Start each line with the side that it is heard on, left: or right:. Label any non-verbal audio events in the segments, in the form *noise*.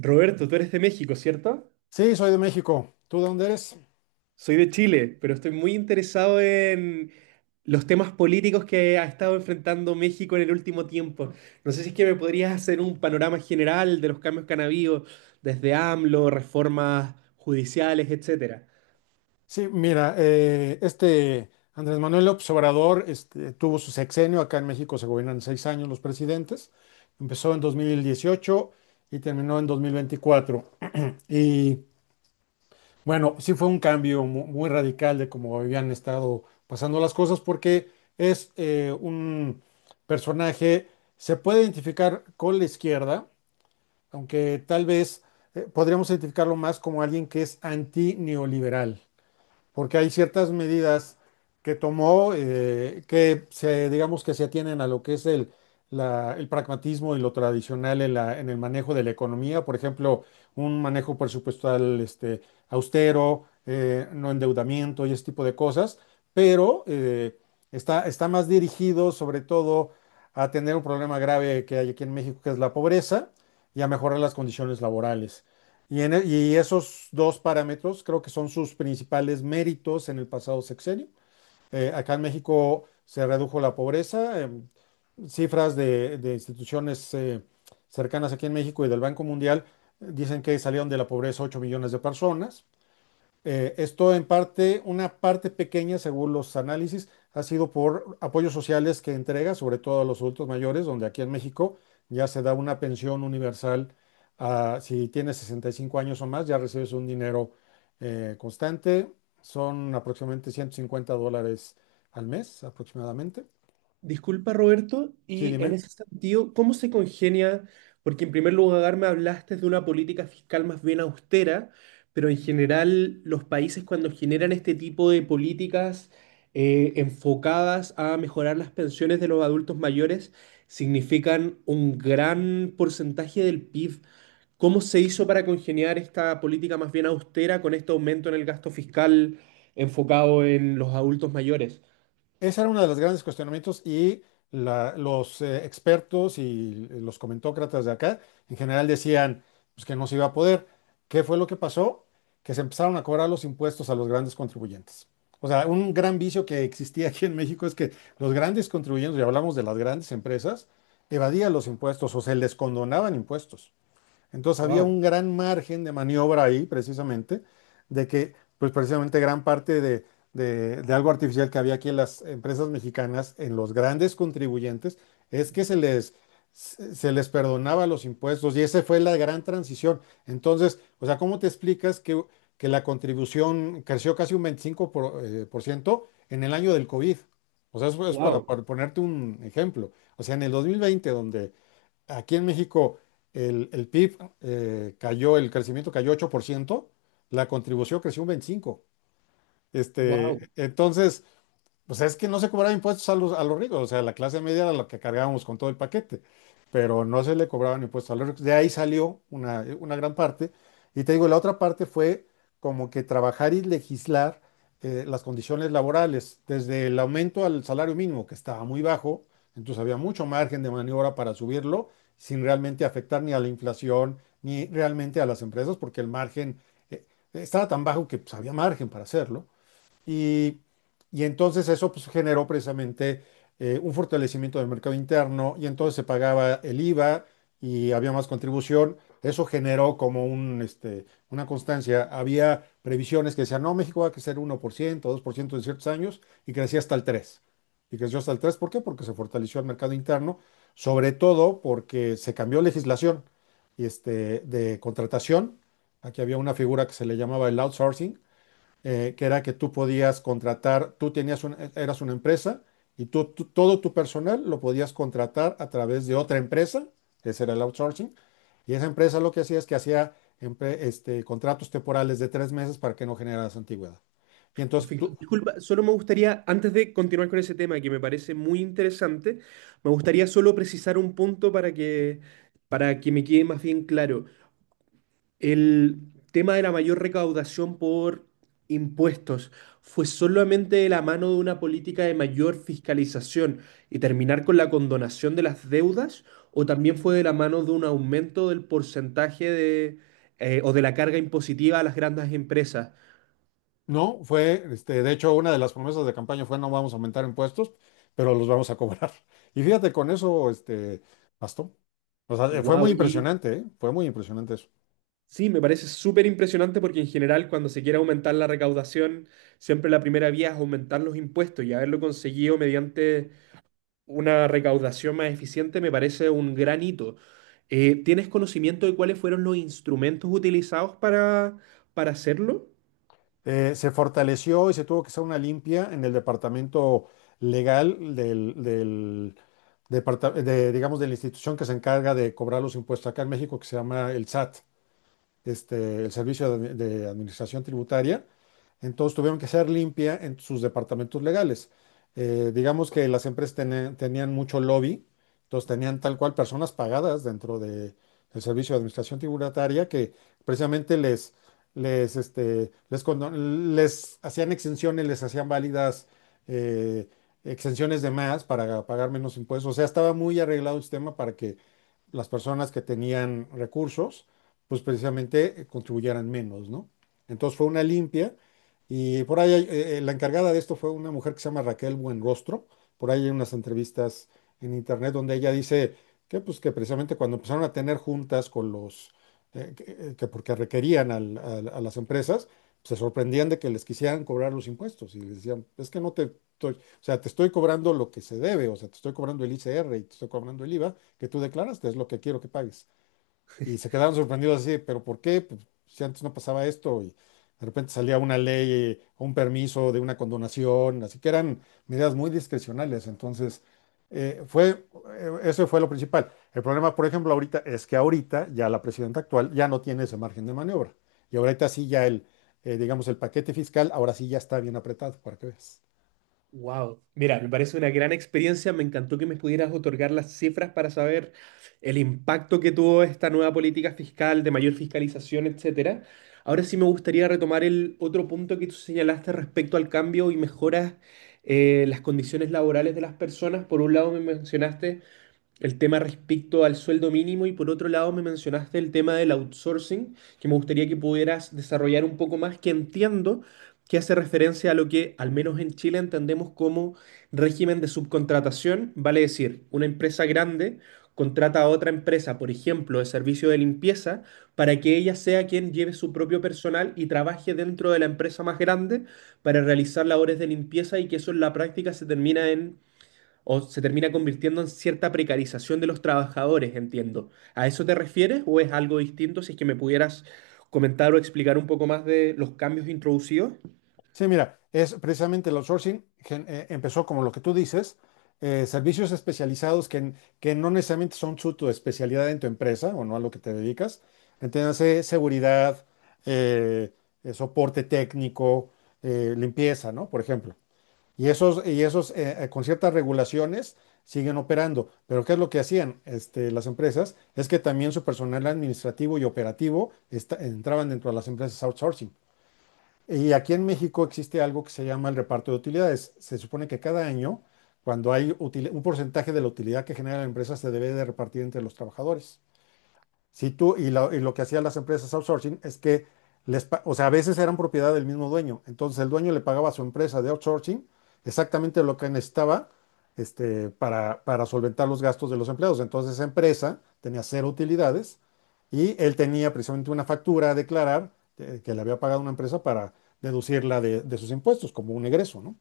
right: Roberto, tú eres de México, ¿cierto?
left: Sí, soy de México. ¿Tú de dónde eres?
right: Soy de Chile, pero estoy muy interesado en los temas políticos que ha estado enfrentando México en el último tiempo. No sé si es que me podrías hacer un panorama general de los cambios que han habido desde AMLO, reformas judiciales, etcétera.
left: Sí, mira, este Andrés Manuel López Obrador este, tuvo su sexenio. Acá en México se gobiernan seis años los presidentes. Empezó en 2018 y terminó en 2024. Y bueno, sí fue un cambio muy radical de cómo habían estado pasando las cosas, porque es un personaje. Se puede identificar con la izquierda, aunque tal vez podríamos identificarlo más como alguien que es antineoliberal, porque hay ciertas medidas que tomó que se, digamos, que se atienen a lo que es el pragmatismo y lo tradicional en en el manejo de la economía. Por ejemplo, un manejo presupuestal, este, austero, no endeudamiento y ese tipo de cosas, pero está más dirigido sobre todo a tener un problema grave que hay aquí en México, que es la pobreza, y a mejorar las condiciones laborales. Y esos dos parámetros creo que son sus principales méritos en el pasado sexenio. Acá en México se redujo la pobreza. Cifras de de instituciones cercanas aquí en México y del Banco Mundial dicen que salieron de la pobreza 8 millones de personas. Esto en parte, una parte pequeña, según los análisis, ha sido por apoyos sociales que entrega, sobre todo a los adultos mayores, donde aquí en México ya se da una pensión universal. Si tienes 65 años o más, ya recibes un dinero constante. Son aproximadamente $150 al mes, aproximadamente.
right: Disculpa, Roberto,
left: Sí,
right: y en
left: dime.
right: ese sentido, ¿cómo se congenia? Porque en primer lugar me hablaste de una política fiscal más bien austera, pero en general los países cuando generan este tipo de políticas enfocadas a mejorar las pensiones de los adultos mayores significan un gran porcentaje del PIB. ¿Cómo se hizo para congeniar esta política más bien austera con este aumento en el gasto fiscal enfocado en los adultos mayores?
left: Ese era uno de los grandes cuestionamientos, y los expertos y los comentócratas de acá en general decían, pues, que no se iba a poder. ¿Qué fue lo que pasó? Que se empezaron a cobrar los impuestos a los grandes contribuyentes. O sea, un gran vicio que existía aquí en México es que los grandes contribuyentes, y hablamos de las grandes empresas, evadían los impuestos o se les condonaban impuestos. Entonces había
right: Wow,
left: un gran margen de maniobra ahí, precisamente, de que, pues, precisamente gran parte de de algo artificial que había aquí en las empresas mexicanas, en los grandes contribuyentes, es que se les perdonaba los impuestos, y esa fue la gran transición. Entonces, o sea, ¿cómo te explicas que la contribución creció casi un 25 por ciento en el año del COVID? O sea, eso es para
right: wow,
left: para ponerte un ejemplo. O sea, en el 2020, donde aquí en México el PIB cayó, el crecimiento cayó 8%, la contribución creció un 25%. Este,
right: wow.
left: entonces, pues es que no se cobraban impuestos a los ricos. O sea, la clase media era la que cargábamos con todo el paquete, pero no se le cobraban impuestos a los ricos. De ahí salió una gran parte. Y te digo, la otra parte fue como que trabajar y legislar las condiciones laborales, desde el aumento al salario mínimo, que estaba muy bajo. Entonces había mucho margen de maniobra para subirlo sin realmente afectar ni a la inflación ni realmente a las empresas, porque el margen, eh, estaba tan bajo, que, pues, había margen para hacerlo. Y, y entonces eso, pues, generó precisamente un fortalecimiento del mercado interno, y entonces se pagaba el IVA y había más contribución. Eso generó como este, una constancia. Había previsiones que decían, no, México va a crecer 1%, 2% en ciertos años, y crecía hasta el 3%. Y creció hasta el 3%, ¿por qué? Porque se fortaleció el mercado interno, sobre todo porque se cambió legislación, este, de contratación. Aquí había una figura que se le llamaba el outsourcing, que era que tú podías contratar. Tú tenías eras una empresa, y todo tu personal lo podías contratar a través de otra empresa. Ese era el outsourcing, y esa empresa lo que hacía es que hacía contratos temporales de 3 meses para que no generaras antigüedad. Y entonces
right: Perfecto.
left: tú,
right: Disculpa, solo me gustaría, antes de continuar con ese tema que me parece muy interesante, me gustaría solo precisar un punto para que me quede más bien claro. El tema de la mayor recaudación por impuestos fue solamente de la mano de una política de mayor fiscalización y terminar con la condonación de las deudas, o también fue de la mano de un aumento del porcentaje o de la carga impositiva a las grandes empresas.
left: no, fue, este, de hecho, una de las promesas de campaña fue, no vamos a aumentar impuestos, pero los vamos a cobrar. *laughs* Y fíjate, con eso, este, bastó. O sea, fue muy
right: Wow,
left: impresionante, ¿eh? Fue muy impresionante eso.
right: sí, me parece súper impresionante porque en general cuando se quiere aumentar la recaudación, siempre la primera vía es aumentar los impuestos y haberlo conseguido mediante una recaudación más eficiente me parece un gran hito. ¿Tienes conocimiento de cuáles fueron los instrumentos utilizados para hacerlo?
left: Se fortaleció, y se tuvo que hacer una limpia en el departamento legal del digamos, de la institución que se encarga de cobrar los impuestos acá en México, que se llama el SAT, este, el servicio de de administración tributaria. Entonces tuvieron que hacer limpia en sus departamentos legales. Digamos que las empresas tenían mucho lobby, entonces tenían tal cual personas pagadas dentro del servicio de administración tributaria, que precisamente les hacían exenciones, les hacían válidas eh, exenciones de más para pagar menos impuestos. O sea, estaba muy arreglado el sistema para que las personas que tenían recursos, pues, precisamente contribuyeran menos, ¿no? Entonces fue una limpia, y por ahí la encargada de esto fue una mujer que se llama Raquel Buenrostro. Por ahí hay unas entrevistas en internet donde ella dice que, pues, que precisamente cuando empezaron a tener juntas con que porque requerían a las empresas, se sorprendían de que les quisieran cobrar los impuestos, y les decían, es que no te... estoy- o sea, te estoy cobrando lo que se debe. O sea, te estoy cobrando el ICR, y te estoy cobrando el IVA que tú declaraste. Es lo que quiero que pagues. Y se quedaron sorprendidos así, pero ¿por qué? Pues, si antes no pasaba esto, y de repente salía una ley, un permiso de una condonación, así que eran medidas muy discrecionales. Entonces, eh, fue, eso fue lo principal. El problema, por ejemplo, ahorita, es que ahorita ya la presidenta actual ya no tiene ese margen de maniobra. Y ahorita sí, ya digamos, el paquete fiscal, ahora sí ya está bien apretado, para que veas.
right: Wow, mira, me parece una gran experiencia. Me encantó que me pudieras otorgar las cifras para saber el impacto que tuvo esta nueva política fiscal de mayor fiscalización, etcétera. Ahora sí me gustaría retomar el otro punto que tú señalaste respecto al cambio y mejoras las condiciones laborales de las personas. Por un lado me mencionaste el tema respecto al sueldo mínimo y por otro lado me mencionaste el tema del outsourcing, que me gustaría que pudieras desarrollar un poco más, que entiendo que hace referencia a lo que al menos en Chile entendemos como régimen de subcontratación, vale decir, una empresa grande contrata a otra empresa, por ejemplo, de servicio de limpieza, para que ella sea quien lleve su propio personal y trabaje dentro de la empresa más grande para realizar labores de limpieza y que eso en la práctica se termina en o se termina convirtiendo en cierta precarización de los trabajadores, entiendo. ¿A eso te refieres o es algo distinto? Si es que me pudieras comentar o explicar un poco más de los cambios introducidos.
left: Sí, mira, es precisamente el outsourcing, empezó como lo que tú dices, servicios especializados que no necesariamente son su tu especialidad en tu empresa, o no a lo que te dedicas. Entiéndase seguridad, eh, soporte técnico, limpieza, ¿no? Por ejemplo. Y esos con ciertas regulaciones siguen operando. Pero ¿qué es lo que hacían, este, las empresas? Es que también su personal administrativo y operativo entraban dentro de las empresas outsourcing. Y aquí en México existe algo que se llama el reparto de utilidades. Se supone que cada año, cuando hay un porcentaje de la utilidad que genera la empresa, se debe de repartir entre los trabajadores. Si tú, y, la- y lo que hacían las empresas outsourcing es que o sea, a veces eran propiedad del mismo dueño. Entonces el dueño le pagaba a su empresa de outsourcing exactamente lo que necesitaba, este, para solventar los gastos de los empleados. Entonces esa empresa tenía cero utilidades, y él tenía precisamente una factura a declarar que le había pagado una empresa para deducirla de sus impuestos como un egreso, ¿no?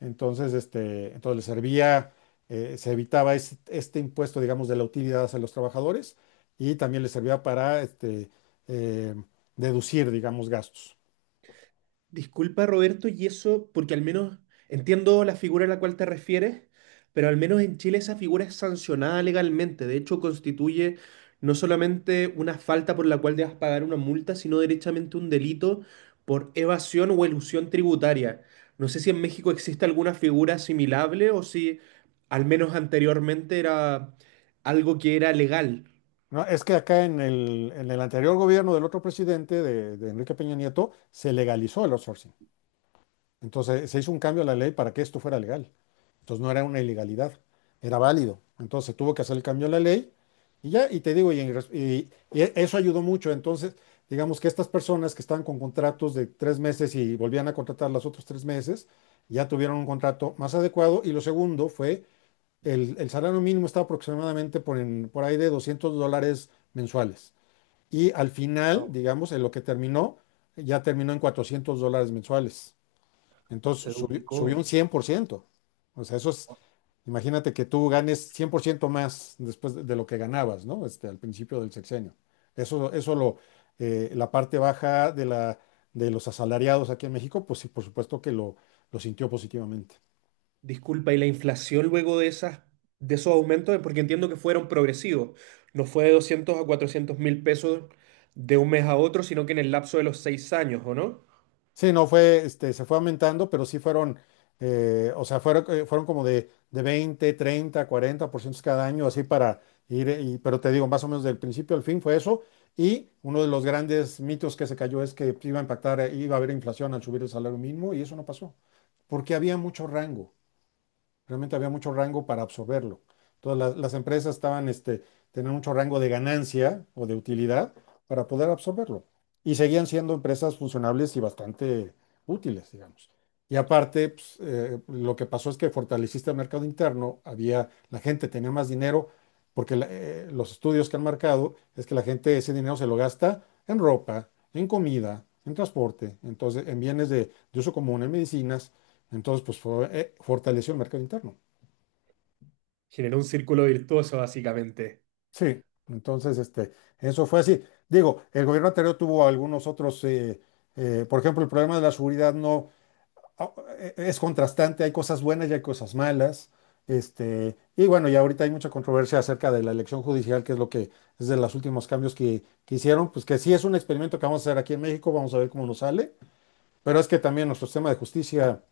left: Entonces, este, entonces les servía, se evitaba impuesto, digamos, de la utilidad hacia los trabajadores, y también les servía para eh, deducir, digamos, gastos.
right: Disculpa, Roberto, y eso, porque al menos entiendo la figura a la cual te refieres, pero al menos en Chile esa figura es sancionada legalmente. De hecho, constituye no solamente una falta por la cual debas pagar una multa, sino derechamente un delito por evasión o elusión tributaria. No sé si en México existe alguna figura asimilable o si al menos anteriormente era algo que era legal.
left: No, es que acá en el anterior gobierno del otro presidente, de Enrique Peña Nieto, se legalizó el outsourcing. Entonces se hizo un cambio a la ley para que esto fuera legal. Entonces no era una ilegalidad, era válido. Entonces tuvo que hacer el cambio a la ley, y ya, y te digo, y, en res- y e- eso ayudó mucho. Entonces, digamos que estas personas que estaban con contratos de 3 meses, y volvían a contratar los otros 3 meses, ya tuvieron un contrato más adecuado. Y lo segundo fue, el salario mínimo estaba aproximadamente por ahí de $200 mensuales. Y al final,
right: Wow,
left: digamos, en lo que terminó, ya terminó en $400 mensuales.
right: se
left: Entonces subió un
right: duplicó.
left: 100%. O sea, eso es, imagínate que tú ganes 100% más después de lo que ganabas, ¿no? Este, al principio del sexenio. Eso la parte baja de de los asalariados aquí en México, pues sí, por supuesto que lo sintió positivamente.
right: Disculpa, y la inflación luego de esas, de esos aumentos, porque entiendo que fueron progresivos, no fue de 200 a 400.000 pesos de un mes a otro, sino que en el lapso de los 6 años, ¿o no?
left: Sí, no fue, este, se fue aumentando, pero sí o sea, fueron como de veinte, treinta, cuarenta por 40% cada año, así para ir, pero te digo, más o menos del principio al fin fue eso. Y uno de los grandes mitos que se cayó es que iba a impactar, iba a haber inflación al subir el salario mínimo, y eso no pasó, porque había mucho rango. Realmente había mucho rango para absorberlo. Todas las empresas tenían mucho rango de ganancia o de utilidad para poder absorberlo. Y seguían siendo empresas funcionables y bastante útiles, digamos. Y aparte, pues, lo que pasó es que fortaleciste el mercado interno, la gente tenía más dinero, porque los estudios que han marcado es que la gente ese dinero se lo gasta en ropa, en comida, en transporte, entonces en bienes de uso común, en medicinas. Entonces, pues, fortaleció el mercado interno.
right: Generó un círculo virtuoso, básicamente.
left: Sí, entonces, este, eso fue así. Digo, el gobierno anterior tuvo algunos otros, por ejemplo, el problema de la seguridad, no, ah, es contrastante, hay cosas buenas y hay cosas malas. Este, y bueno, y ahorita hay mucha controversia acerca de la elección judicial, que es lo que es de los últimos cambios que hicieron, pues, que sí es un experimento que vamos a hacer aquí en México. Vamos a ver cómo nos sale, pero es que también nuestro sistema de justicia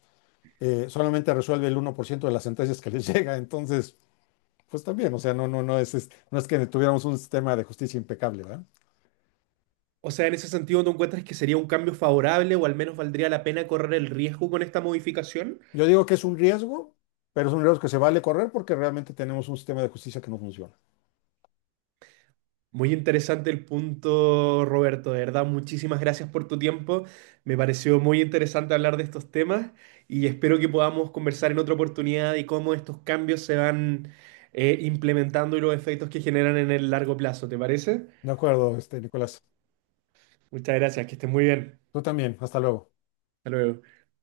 left: solamente resuelve el 1% de las sentencias que les *laughs* llega. Entonces, pues también, o sea, no, no, no es que tuviéramos un sistema de justicia impecable, ¿verdad?
right: O sea, en ese sentido, ¿tú encuentras que sería un cambio favorable o al menos valdría la pena correr el riesgo con esta modificación?
left: Yo digo que es un riesgo, pero es un riesgo que se vale correr, porque realmente tenemos un sistema de justicia que no funciona.
right: Muy interesante el punto, Roberto. De verdad, muchísimas gracias por tu tiempo. Me pareció muy interesante hablar de estos temas y espero que podamos conversar en otra oportunidad y cómo estos cambios se van implementando y los efectos que generan en el largo plazo. ¿Te parece?
left: De acuerdo, este, Nicolás.
right: Muchas gracias, que estés muy bien.
left: Tú también, hasta luego.
right: Hasta luego.